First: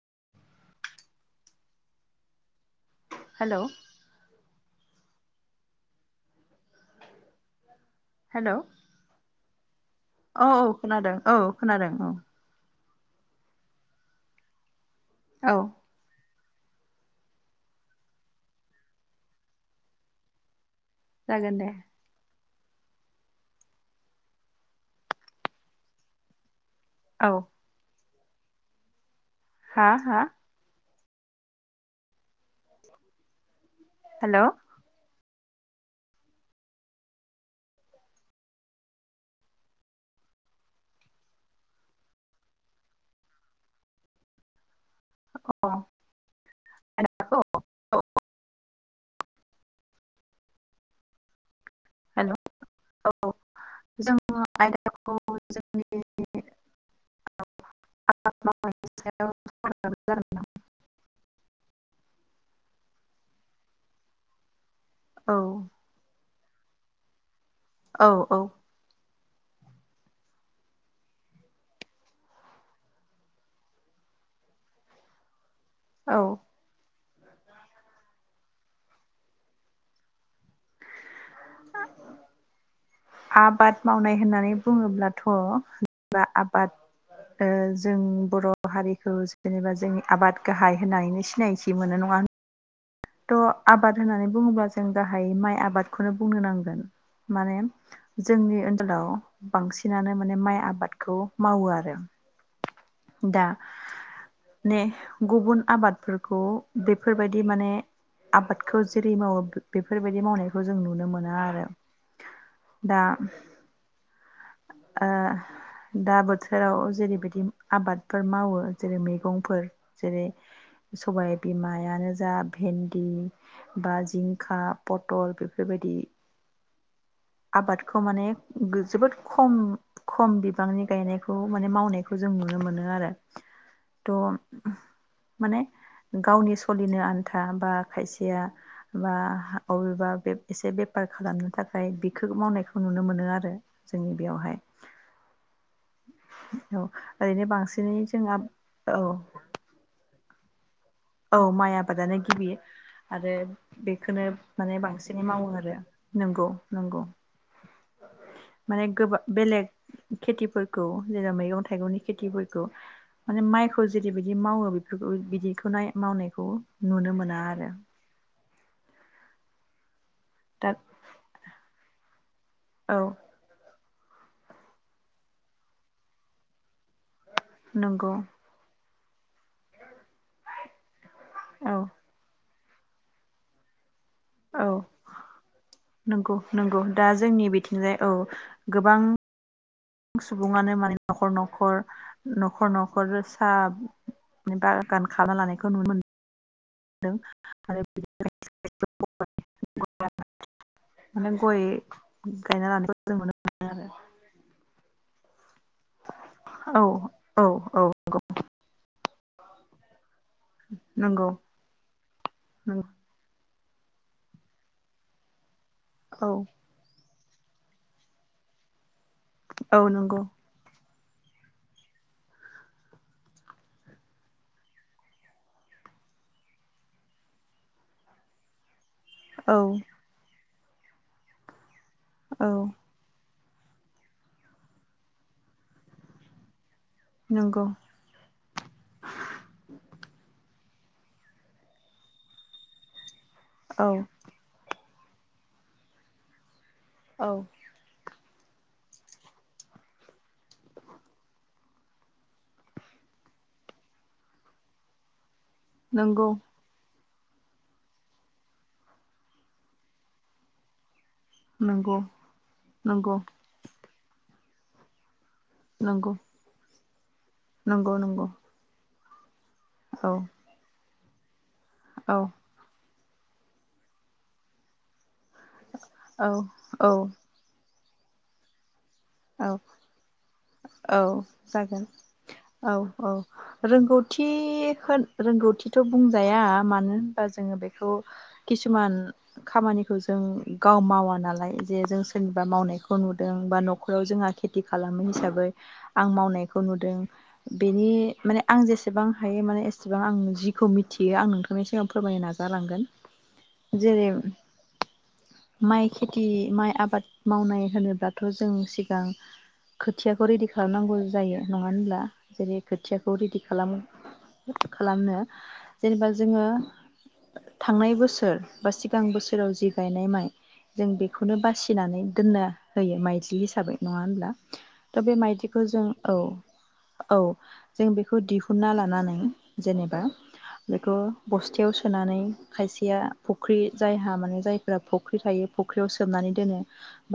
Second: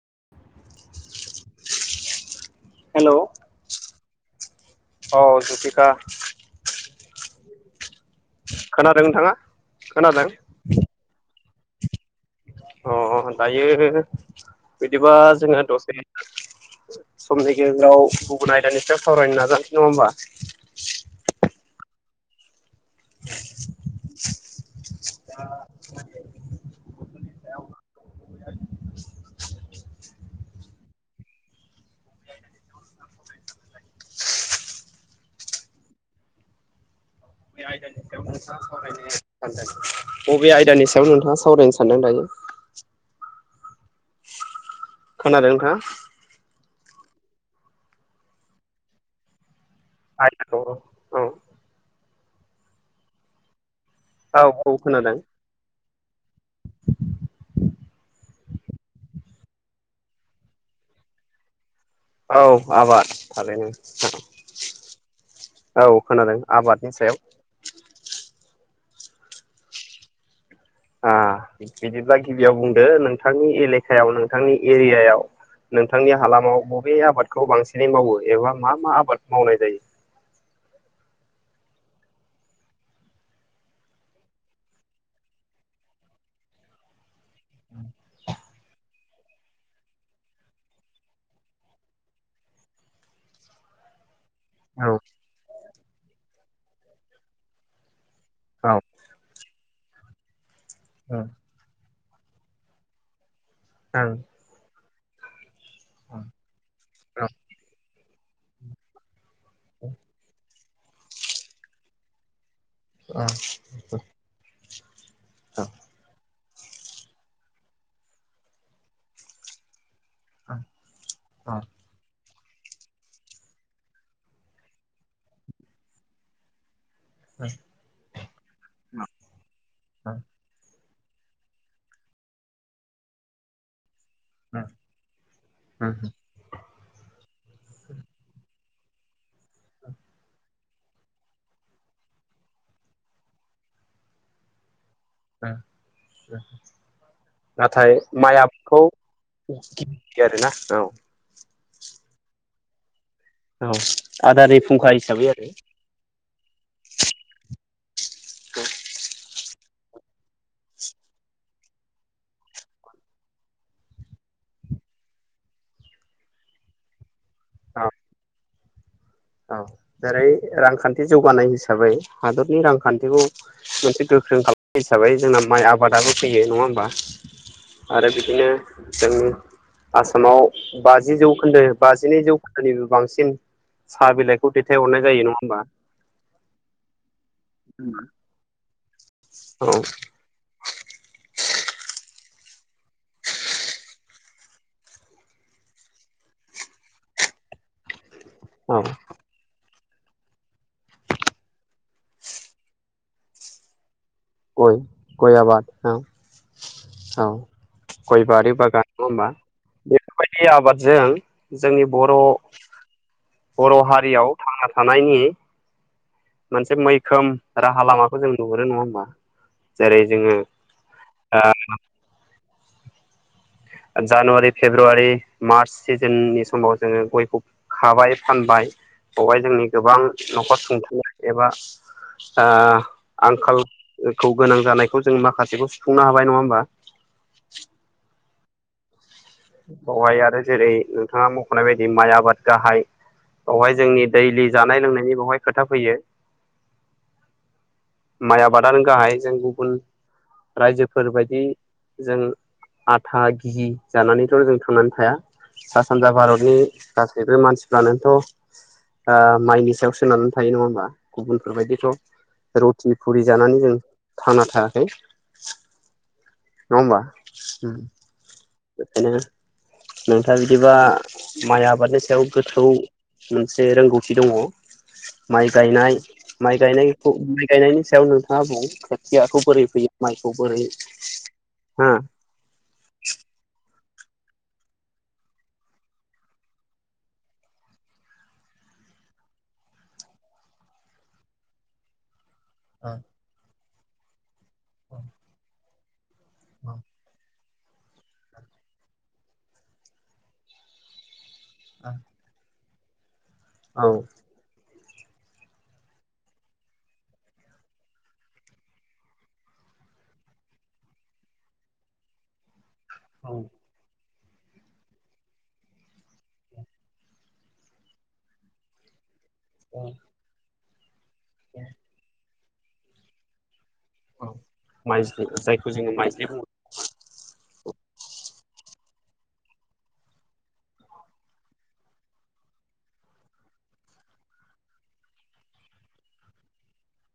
[inaudible] [inaudible] Hello औ जुथिखा hello खोनादों नोंथाङा? खोनादों औ औ खोनादों औ। खोनादों औ। अ दायो बिदिबा औ जोङो दसे समनि गेजेराव गुबुन आयदानिफ्राय सावरायनो नाजानोसै नङा होमबा। जागोन दे [inaudible] औ [inaudible] हा हा हेलौ बबे आयदानि सायाव नोंथाङा सावरायनो सानदों दायो? खोनादों औ नोंथाङा? [unintelligible] [unintelligible] औ हेल' औ। जोङो औ आयदाखौ खोनादों जोंनि [unintelligible] औ आबाद थारैनो जागोन औ खोनादों। आबादनि सायाव औ औ ओ बिदिब्ला गिबियाव बुंदो नोंथांनि एलेकायाव नोंथांनि एरियायाव नोंथांनि औ हालामाव बबे आबाद खौ बांसिनै मावो एबा मा मा आबाद मावनाय जायो। आ आबाद मावनाय होननानै बुङोब्लाथ' बा आबाद ओ जों बर' हारिखौ जेनेबा जोंनि आबाद गाहाय होननानैनो सिनायथि मोनो नङा थ' आबाद होनानै बुङोब्ला जों गाहाय माइ आबाद खौनो बुंनो नांगोन माने जोंनि औ ओनसोलाव बांसिनानो नो माइ आ बादखौ औ मावो आरो। दा ने गुबुन आबादफोरखौ बेफोरबायदि माने आबादखौ जेरै मावो बेफोरबायदि मावनाय खौ जों नुनो मोना आरो। दा [unintelligible] ओ दा बोथो थोराव जेरैबायदि आबादफोर मावो जेरै मैगंफोर जेरै सबाय बिमायानो जा भेन्दि बा जिंखा पटल बेफोरबायदि। आबादखौ माने जोबोद उम खम बिबांनि गायनायखौ माने मावनायखौ जों नुनो मोनो आरो थ माने गावनि सलिनो आ था बा खायसेया बा अबेबा बेब एसे बेफार खालामनो थाखाय बिखो मावनायखौ नुनो मोनो आरो जोंनि बेयावहाय औ ओरैनो बांसिनै नाथाय माइ जोंहा आबदखौ औ दे आरो ना औ औ माइ आबादानो गिबि आरो औ बेखौनो आदारनि माने फुंखा हिसाबै बांसिनै मावो आरो नंगौ नंगौ माने गोबा बेलेग खेथिफोरखौ जेराव मैगं थाइगंनि खेथिफोरखौ माने माइखौ जेरैबादि मावो बेफोरखौ बिदिखौ नाय मावनायखौ नुनो मोना आरो औ औ। जेरै दा रांखान्थि जौगानाय हिसाबै हादरनि औ रांखान्थिखौ मोनसे गोख्रों खालामनाय हिसाबै जोंना माइ आबादाबो फैयो नङा होमबा? आरो नंगौ बिदिनो जोंनि आसामाव बा जि जौखोन्दो औ बा जिनै जौ खोन्दोनिबो बांसिन साहा बिलाइखौ औ दैथायहरनाय जायो नङा होमबा नोंगौ नोंगौ दा जोंनि बिथिंजाय औ। गोबां औ सुबुङानो माने न'खर न'खर न'खर न'खर सानि बागान खालामना लानायखौ नुनो मोन दों आरो [unintelligible] अ। [unintelligible] माने गय गायना लानो जों नुनो मोनो आरो। गय गय आबाद औ औ गय बारि बागान नङा होमबा? [unintelligible] बेफोरबायदि आबादजों नंगौ जोंनि बर' औ बर' हारियाव थांना थानायनि औ मोनसे मै खोम राहा लामाखौ जों नुहुरो नङा होमबा? जेरै नंगौ जोङो आ जानुवारि, फेब्रुवारि, मार्च सिजोननि समाव जोङो गयखौ खाबाय फानबाय बहाय औ जोंनि गोबां न'खर सुंथानो एबा आ औ आंखालखौ गोनां जानायखौ जों माखासेखौ सुफुंनो हाबाय नङा होमबा? नंगौ। बेवहाय आरो जेरै नोंथाङा मख'नाय बायदि माइ आबाद गाहाय बेवहाय औ जोंनि दैलि जानाय लोंनाय नि बहाय खोथा फैयो। औ। माइ आबादानो गाहाय जों गुबुन रायजोफोरबायदि जों आथा, घि जानानै थ' जों थांनानै थाया। सा सानजा नंगौ भारतनि गासैबो मानसिफ्रानोथ' आ माइनि सायाव सोननानै थायो नङा होमबा। गुबुनफोरबायदिथ' नंगौ रुथि नंगौ फुरि जानानै जों थांना थायाखै। नंगौ। नङा ओमबा। नंगौ नंगौ। [unintelligible] औ नोंथाङा बिदिबा [inaudible] माइ आबादनि औ सायाव गोथौ मोनसे रोंगौथि दङ। माइ गायनाय औ माइ औ गायनायखौ माइ गायनायनि सायाव नोंथाङा बुं खोथियाखौ औ बोरै फैयो माइखौ बोरै औ जागोन हा औ औ रोंगौ। थि होन रोंगौथिथ' बुंजाया मानो होनबा जोङो बेखौ खिसुमान खामानिखौ जों गाव मावा नालाय जे जों सोरनिबा मावनायखौ नुदों बा न'ख ओ जोंहा खेथि खालामो हिसाबै। आं मावनायखौ नुदों। बेनि माने आं जेसेबां हायो माने एसेबां आं जिखौ मिथियो आं नोंथां [unintelligible] सिगां फोरमायनो नाजालांगोन औ जेरै माइ खेथि माइ आबाद मावनाय होनोब्लाथ' जों सिगां खोथियाखौ रेडि खालामनांगौ जायो नङा होनब्ला जेरै खोथियाखौ औ रेडि खालामो। खालामनो जेनेबा जोङो थांनाय बोसोर बा सिगां बोसोर। सोराव जि औ गायनाय माइ। जों बे बेखौनो बासिनानै दोननो। होयो मायथिलि। जाबाय। नङा होनब्ला औ त' बे माइज्लि मायदिखौ जायखौ जों जोङो औ माइज्लि बुङो औ। जों बेखौ दिहुनना लानानै जेनेबा बेखौ बस्थायाव सोनानै खायसेया फुख्रि जायहा माने जायफोरा फुख्रि थायो फुख्रियाव सोमनानै दोनो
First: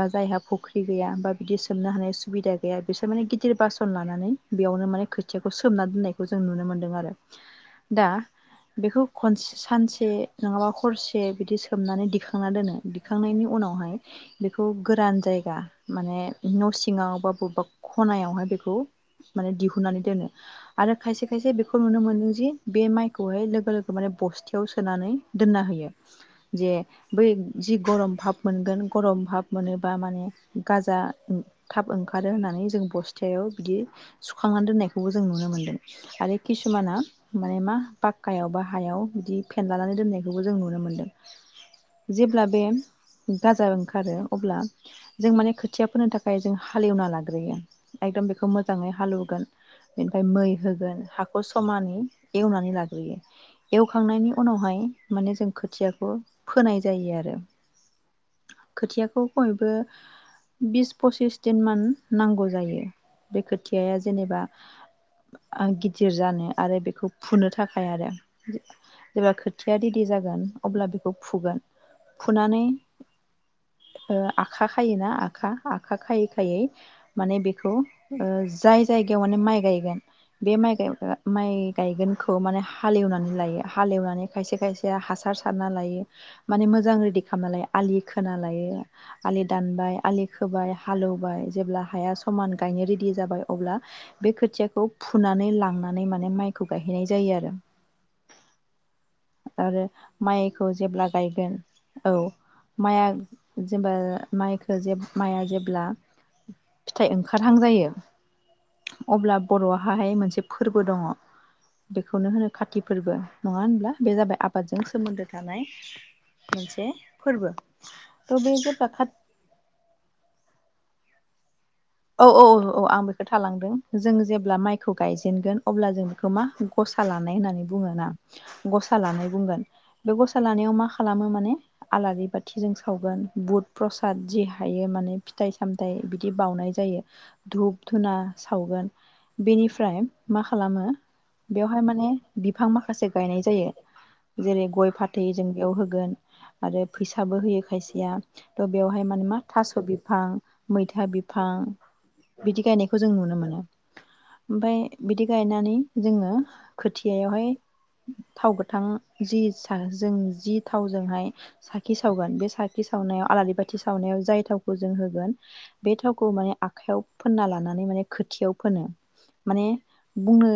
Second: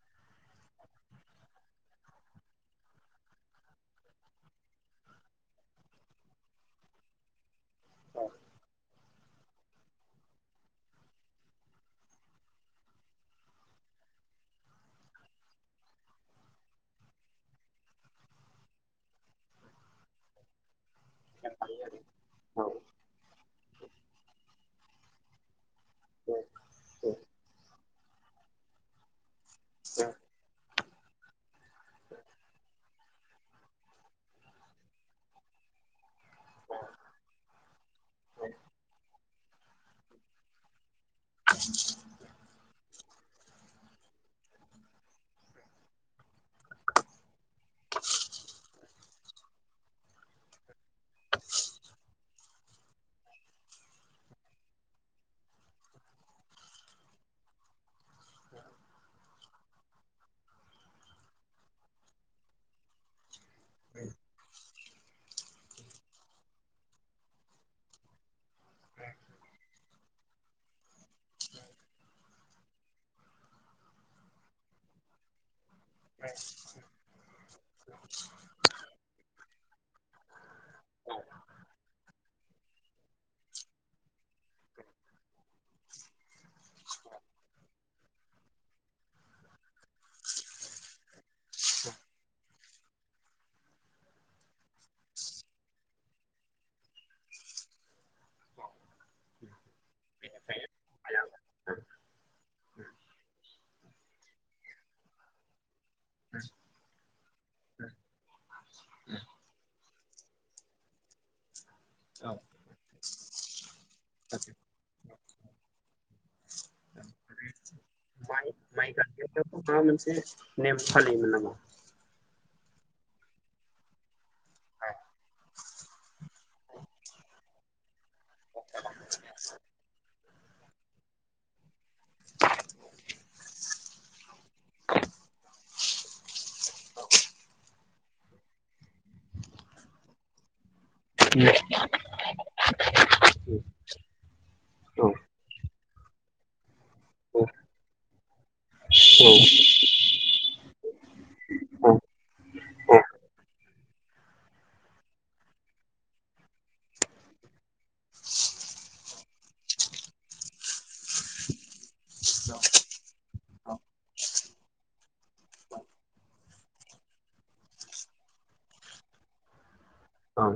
बा जायहा फुख्रि गैया बा बिदि सोमनो हानाय सुबिदा गैया बिसोर माने गिदिर बासन लानानै बेयावनो माने खोथियाखौ सोमना दोननायखौ जों नुनो मोन्दों आरो। दा बेखौ। खनसे सानसे नङाबा हरसे बिदि सोमनानै दिखांना दोनो दिखांनायनि उनावहाय बेखौ गोरान जायगा माने। न' सिङाव बा बबेबा खनायावहाय बेखौ माने दिहुननानै दोनो आरो, खायसे खायसे बेखौ नुनो मोनदों जि औ बे माइखौहाय लोगो लोगो माने बस्थायाव सोनानै दोनना होयो। जे औ बै जि गरम भाब मोनगोन गरम भाब मोनोबा माने गाजा थाब ओंखारो होननानै जों बस्थायाव बिदि, सुखांनानै दोननायखौबो जों नुनो मोनदों। आरो किसुमाना माने मा पाक्कायाव बा हायाव बिदि फेनलानानै दोननायखौबो जों नुनो मोनदों। जेब्ला बे गाजा ओंखारो, अब्ला जों माने खोथिया फोनो थाखाय जों हालेवना लाग्रोयो। एकदम बेखौ मोजाङै हालौवगोन बेनिफ्राय मै होगोन हाखौ समानै एवनानै लाग्रोयो। एवखांनायनि उनावहाय माने जों खोथियाखौ फोनाय जायो आरो, खोथियाखौ खमैयबो बिस फसिस दिन मान नांगौ जायो बे खोथियाया जेनेबा गिदिर जानो आरो बेखौ फुनो थाखाय, आरो जेब्ला खोथिया रेडि जागोन अब्ला बेखौ फुगोन फुनानै ओ आखा खायोना खा आखा खायै खायै, माने बेखौ ओ जाय जायगायाव माने माइ गायगोन बे माइ माइ गायगोनखौ माने हालेवनानै लायो हालेवनानै खायसे खायसेया हासार सारना लायो माने मोजां रेडि खामना लायो। खोना लायो आलि दानबाय, आलि खोबाय हालौवबाय जेब्ला हाया समान गायनो रेडि जाबाय अब्ला, बे खोथियाखौ फुनानै लांनानै माने माइखौ गायहैनाय जायो आरो। आरो मायखौ जेब्ला गायगोन औ माया जेनबा मायखो जे माइआ जेब्ला फिथाइ ओंखारहां जायो, अब्ला बर'हाहाय मोनसे फोरबो दङ। बेखौनो होनो खाति फोरबो। नङ होनब्ला? बे जाबाय आबादजों सोमोन्दो। थानाय मोनसे फोरबो। थ' माइ बे जेब्ला माइ खा गायनायावथ' माबा मोनसे नेम फालियोमोन नामा? औ औ औ आं बेखौ थालांदों, जों जेब्ला माइखौ गायजेनगोन अब्ला जों बेखौ मा गसा लानाय होननानै बुङोना। गसा लानाय बुंगोन, बे गसा लानायाव मा खालामो माने आलारि बाथिजों सावगोन बुद प्रसाद जि हायो माने फिथाइ सामथाइ बिदि बावउनाय जायो, धुप धुना सावगोन बेनिफ्राय मा खालामो औ औ औ बेवहाय माने बिफां माखासे गायनाय जायो। जेरै गय फाथै जों बेयाव होगोन, आरो फैसाबो होयो खायसेया थ' बेवहाय माने मा थास' बिफां मैथा बिफां बिदि गायनायखौ जों नुनो मोनो, ओमफाय बिदि गायनानै जोङो खोथियायावहाय थाव गोथां जि जों जि थावजोंहाय साखि सावगोन, बे साखि सावनायाव आलारि बाथि सावनायाव जाय थावखौ जों होगोन बे थावखौ माने आखायाव फोनना लानानै माने खोथियाव फोनो माने औ बुंनो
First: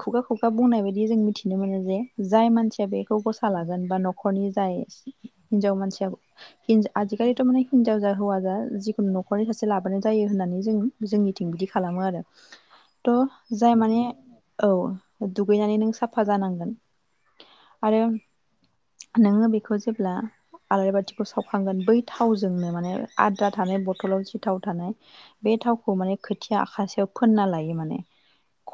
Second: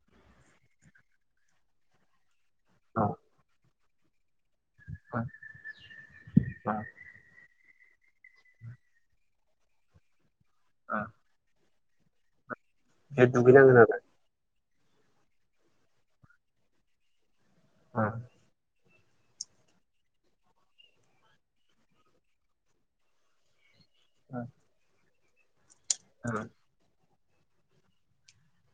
खुगा खुगा बुंनाय बायदि जों मिथिनो मोनो जे, जाय मानसिया बेखौ गसा लागोन बा न'खरनि जाय हिनजाव मानसिया औ आजिखालिथ' माने हिनजाव जा हौव जिखुनु न'खरनि सासे लाबोनाय जायो होननानै। जों जोंनिथिं बिदि खालामो आरो। त' बे जाय दुगैनांगोन आरो माने औ दुगैनानै नों साफा जानांगोन आरो, नोङो बेखौ जेब्ला आलारि बाथिखौ सावखांगोन। बै थावजोंनो माने आद्रा थानाय बथलाव जि थाव थानाय। बे थावखौ माने खोथिया आखासेयाव फोनना लायो माने।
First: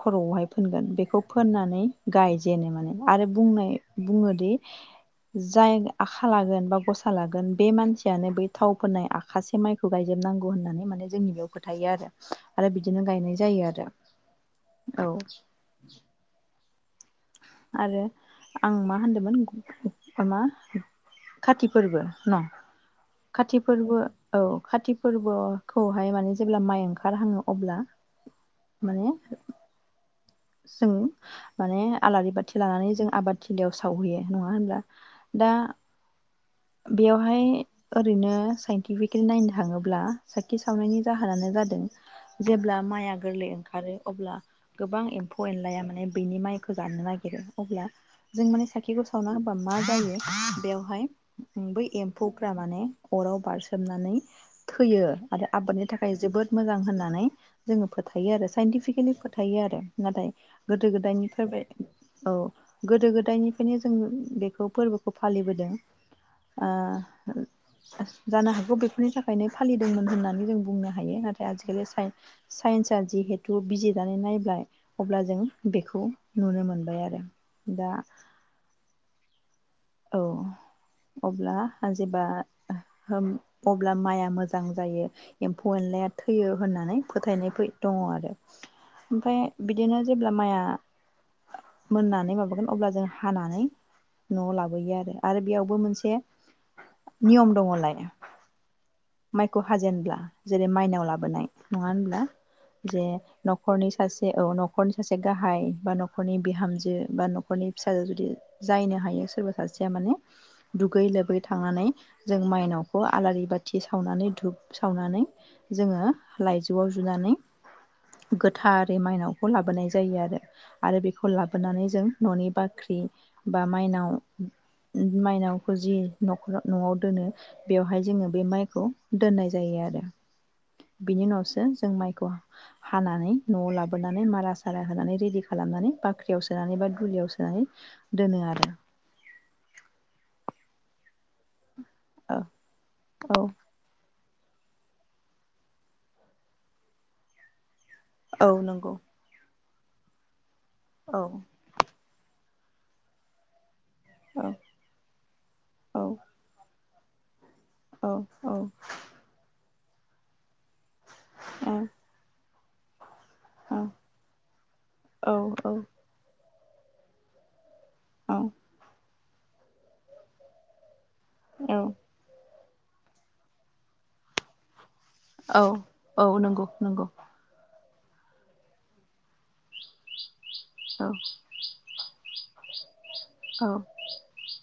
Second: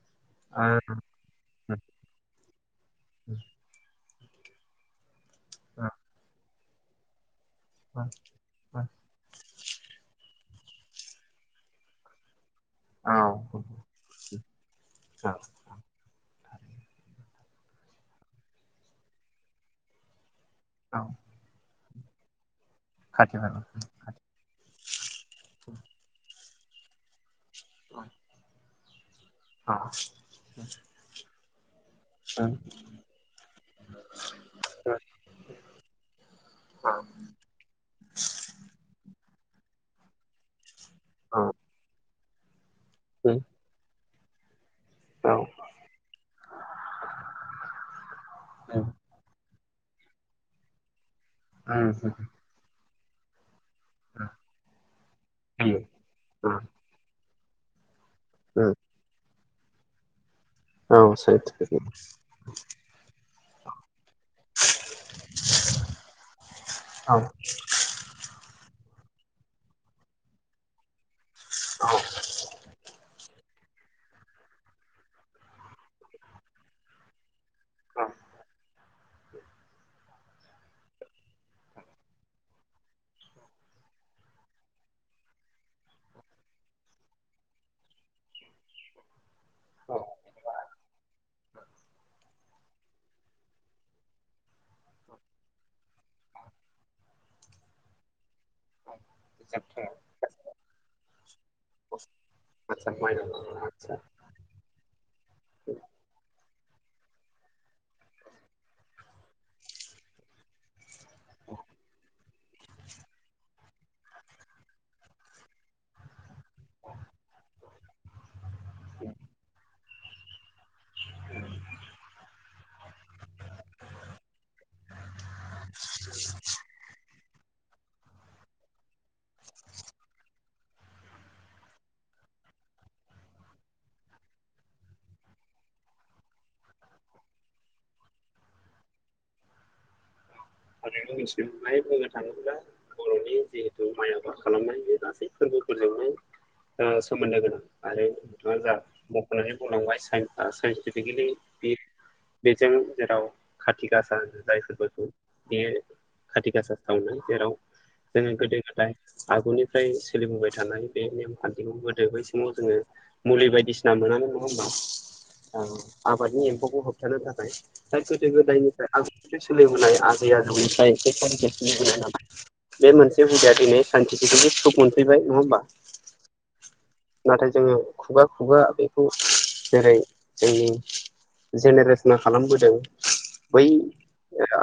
खर'आवहाय फोनगोन, बेखौ फोननानै गायजेनो माने, आरो बुंनाय बुङोदि जाय आखा लागोन बा गसा लागोन बे मानसियानो बै थाव फोननाय आखासे माइखौ गायजोबनांगौ होननानै माने जोंनि बेयाव फोथायो आरो, आरो बिदिनो गायनाय जायो आरो औ। आरो आं मा होनदोंमोन म मा कति फोरबो न खाथि फोरबो। औ कति फोरबोखौहाय माने जेब्ला माइ ओंखारहङो अब्ला माने जों माने आलारि बाथि लानानै जों आबाद थलियाव सावहैयो नङा होनब्ला? दा बेवहाय ओरैनो साइन्टिफिकेलि नायनो थाङोब्ला। सााखि सावनायनि औ जाहोनानो जादों जेब्ला माइआ गोरलै ओंखारो अब्ला गोबां औ एम्फौ एनलाया माने बेनि माइखौ जानो नागिरो अब्ला जों माने साखिखौ सावना होबा मा जायो बेवहाय बै एम्फौफ्रा माने अराव बारसोमनानै थैयो आरो। आबादनि थाखाय जोबोद मोजां होननानै जोङो फोथायो आरो साइन्टिफिकेलि फोथायो आरो नाथाय गोदो औ औ गोदायनिफ्रायबाय सैथो औ गोदो गोदायनि बेखायनो जों बेखौ फोरबोखौ फालिबोदों। जानो हागौ बेफोरनि थाखायनो फालिदोंमोन होननानै जों बुंनो हायो नाथाय आजिखालि साइन्सआ जिहेथु बिजिरनानै नायबाय अब्ला जों बेखौ नुनो मोनबाय आरो दा औ अब्ला जेब्ला अब्ला माइआ मोजां जायो, एम्फौ एनलाया थैयो होननानै फोथायनाय दङ आरो ओमफफ्राय बिदिनो जेब्ला माइआ मोननानै माबागोन अब्ला जों हानानै न'आव लाबोगोन आरो, आरो बेयावबो मोनसे नियम दङलाय माइखौ हाजेनब्ला जेरै माइनाव लाबोनाय नङा होनब्ला आदसा जे माइ न'खरनि आदसा सासे औ न'खरनि सासे गाहाय बा न'खरनि बिहामजो बा न'खरनि फिसाजो जुदि जायनो हायो सोरबा सासेया माने दुगै लोबै थांनानै जों माइनावखौ आलारि बाथि सावनानै धुप सावनानै जोङो लाइजौआव जुनानै गोथारै मायनावखौ लाबोनाय जायो आरो आरो बेखौ लाबोनानै जों न'नि बाख्रि बा माइनाव मायनावखौ जि न'खराव न'आव दोनो बेवहाय जोङो बे माइखौ दोननाय जायो आरो बेनि उनावसो जों माइखौ हानानै न'आव लाबोनानै मारा सारा होनानै रेडि खालामनानै बाख्रियाव सोनानै बा दुलियाव सोनानै दोनो आरो। [unintelligible] जोंहाय बुंनो औ थाङोब्ला बर'नि औ जिहेथु माइनाव खालामनाय बे गासै फोरबोफोरजोंनो सोमोन्दो गोनां। आरो औ नोंङा जा नंगौ [unintelligible] बुंनांबाय [unintelligible] औ साइन्टिफकेलि बे बेजों जेराव [unintelligible] खाथिगासा होनो औ जाय फोरबोखौ। बे औ खाथि गासा सावनो जेराव औ जोङो औ गोदो गोदाय आगुनि [unintelligible] सोलिबोबाय थानाय बे नेमखान्थिखौ औ गोदो बै समाव जोङो मुलि औ बायदिसिना मोनामोन नङा होमबा ओ औ आबादनि [unintelligible] होबथानो थाखाय [unintelligible] गोदान गोदायनिफ्राय सोलिबोनाय [unintelligible] दैया औ जयैखाय [unintelligible] बे मोनसे हुदाया बिनो [unintelligible] औ औ नंगौ नंगौ। नाथाय जोंङो खुगा खुगा बेखौ जेरै जोंनि औ जेनेरेशन ना खालामबोदों। बै औ [unintelligible]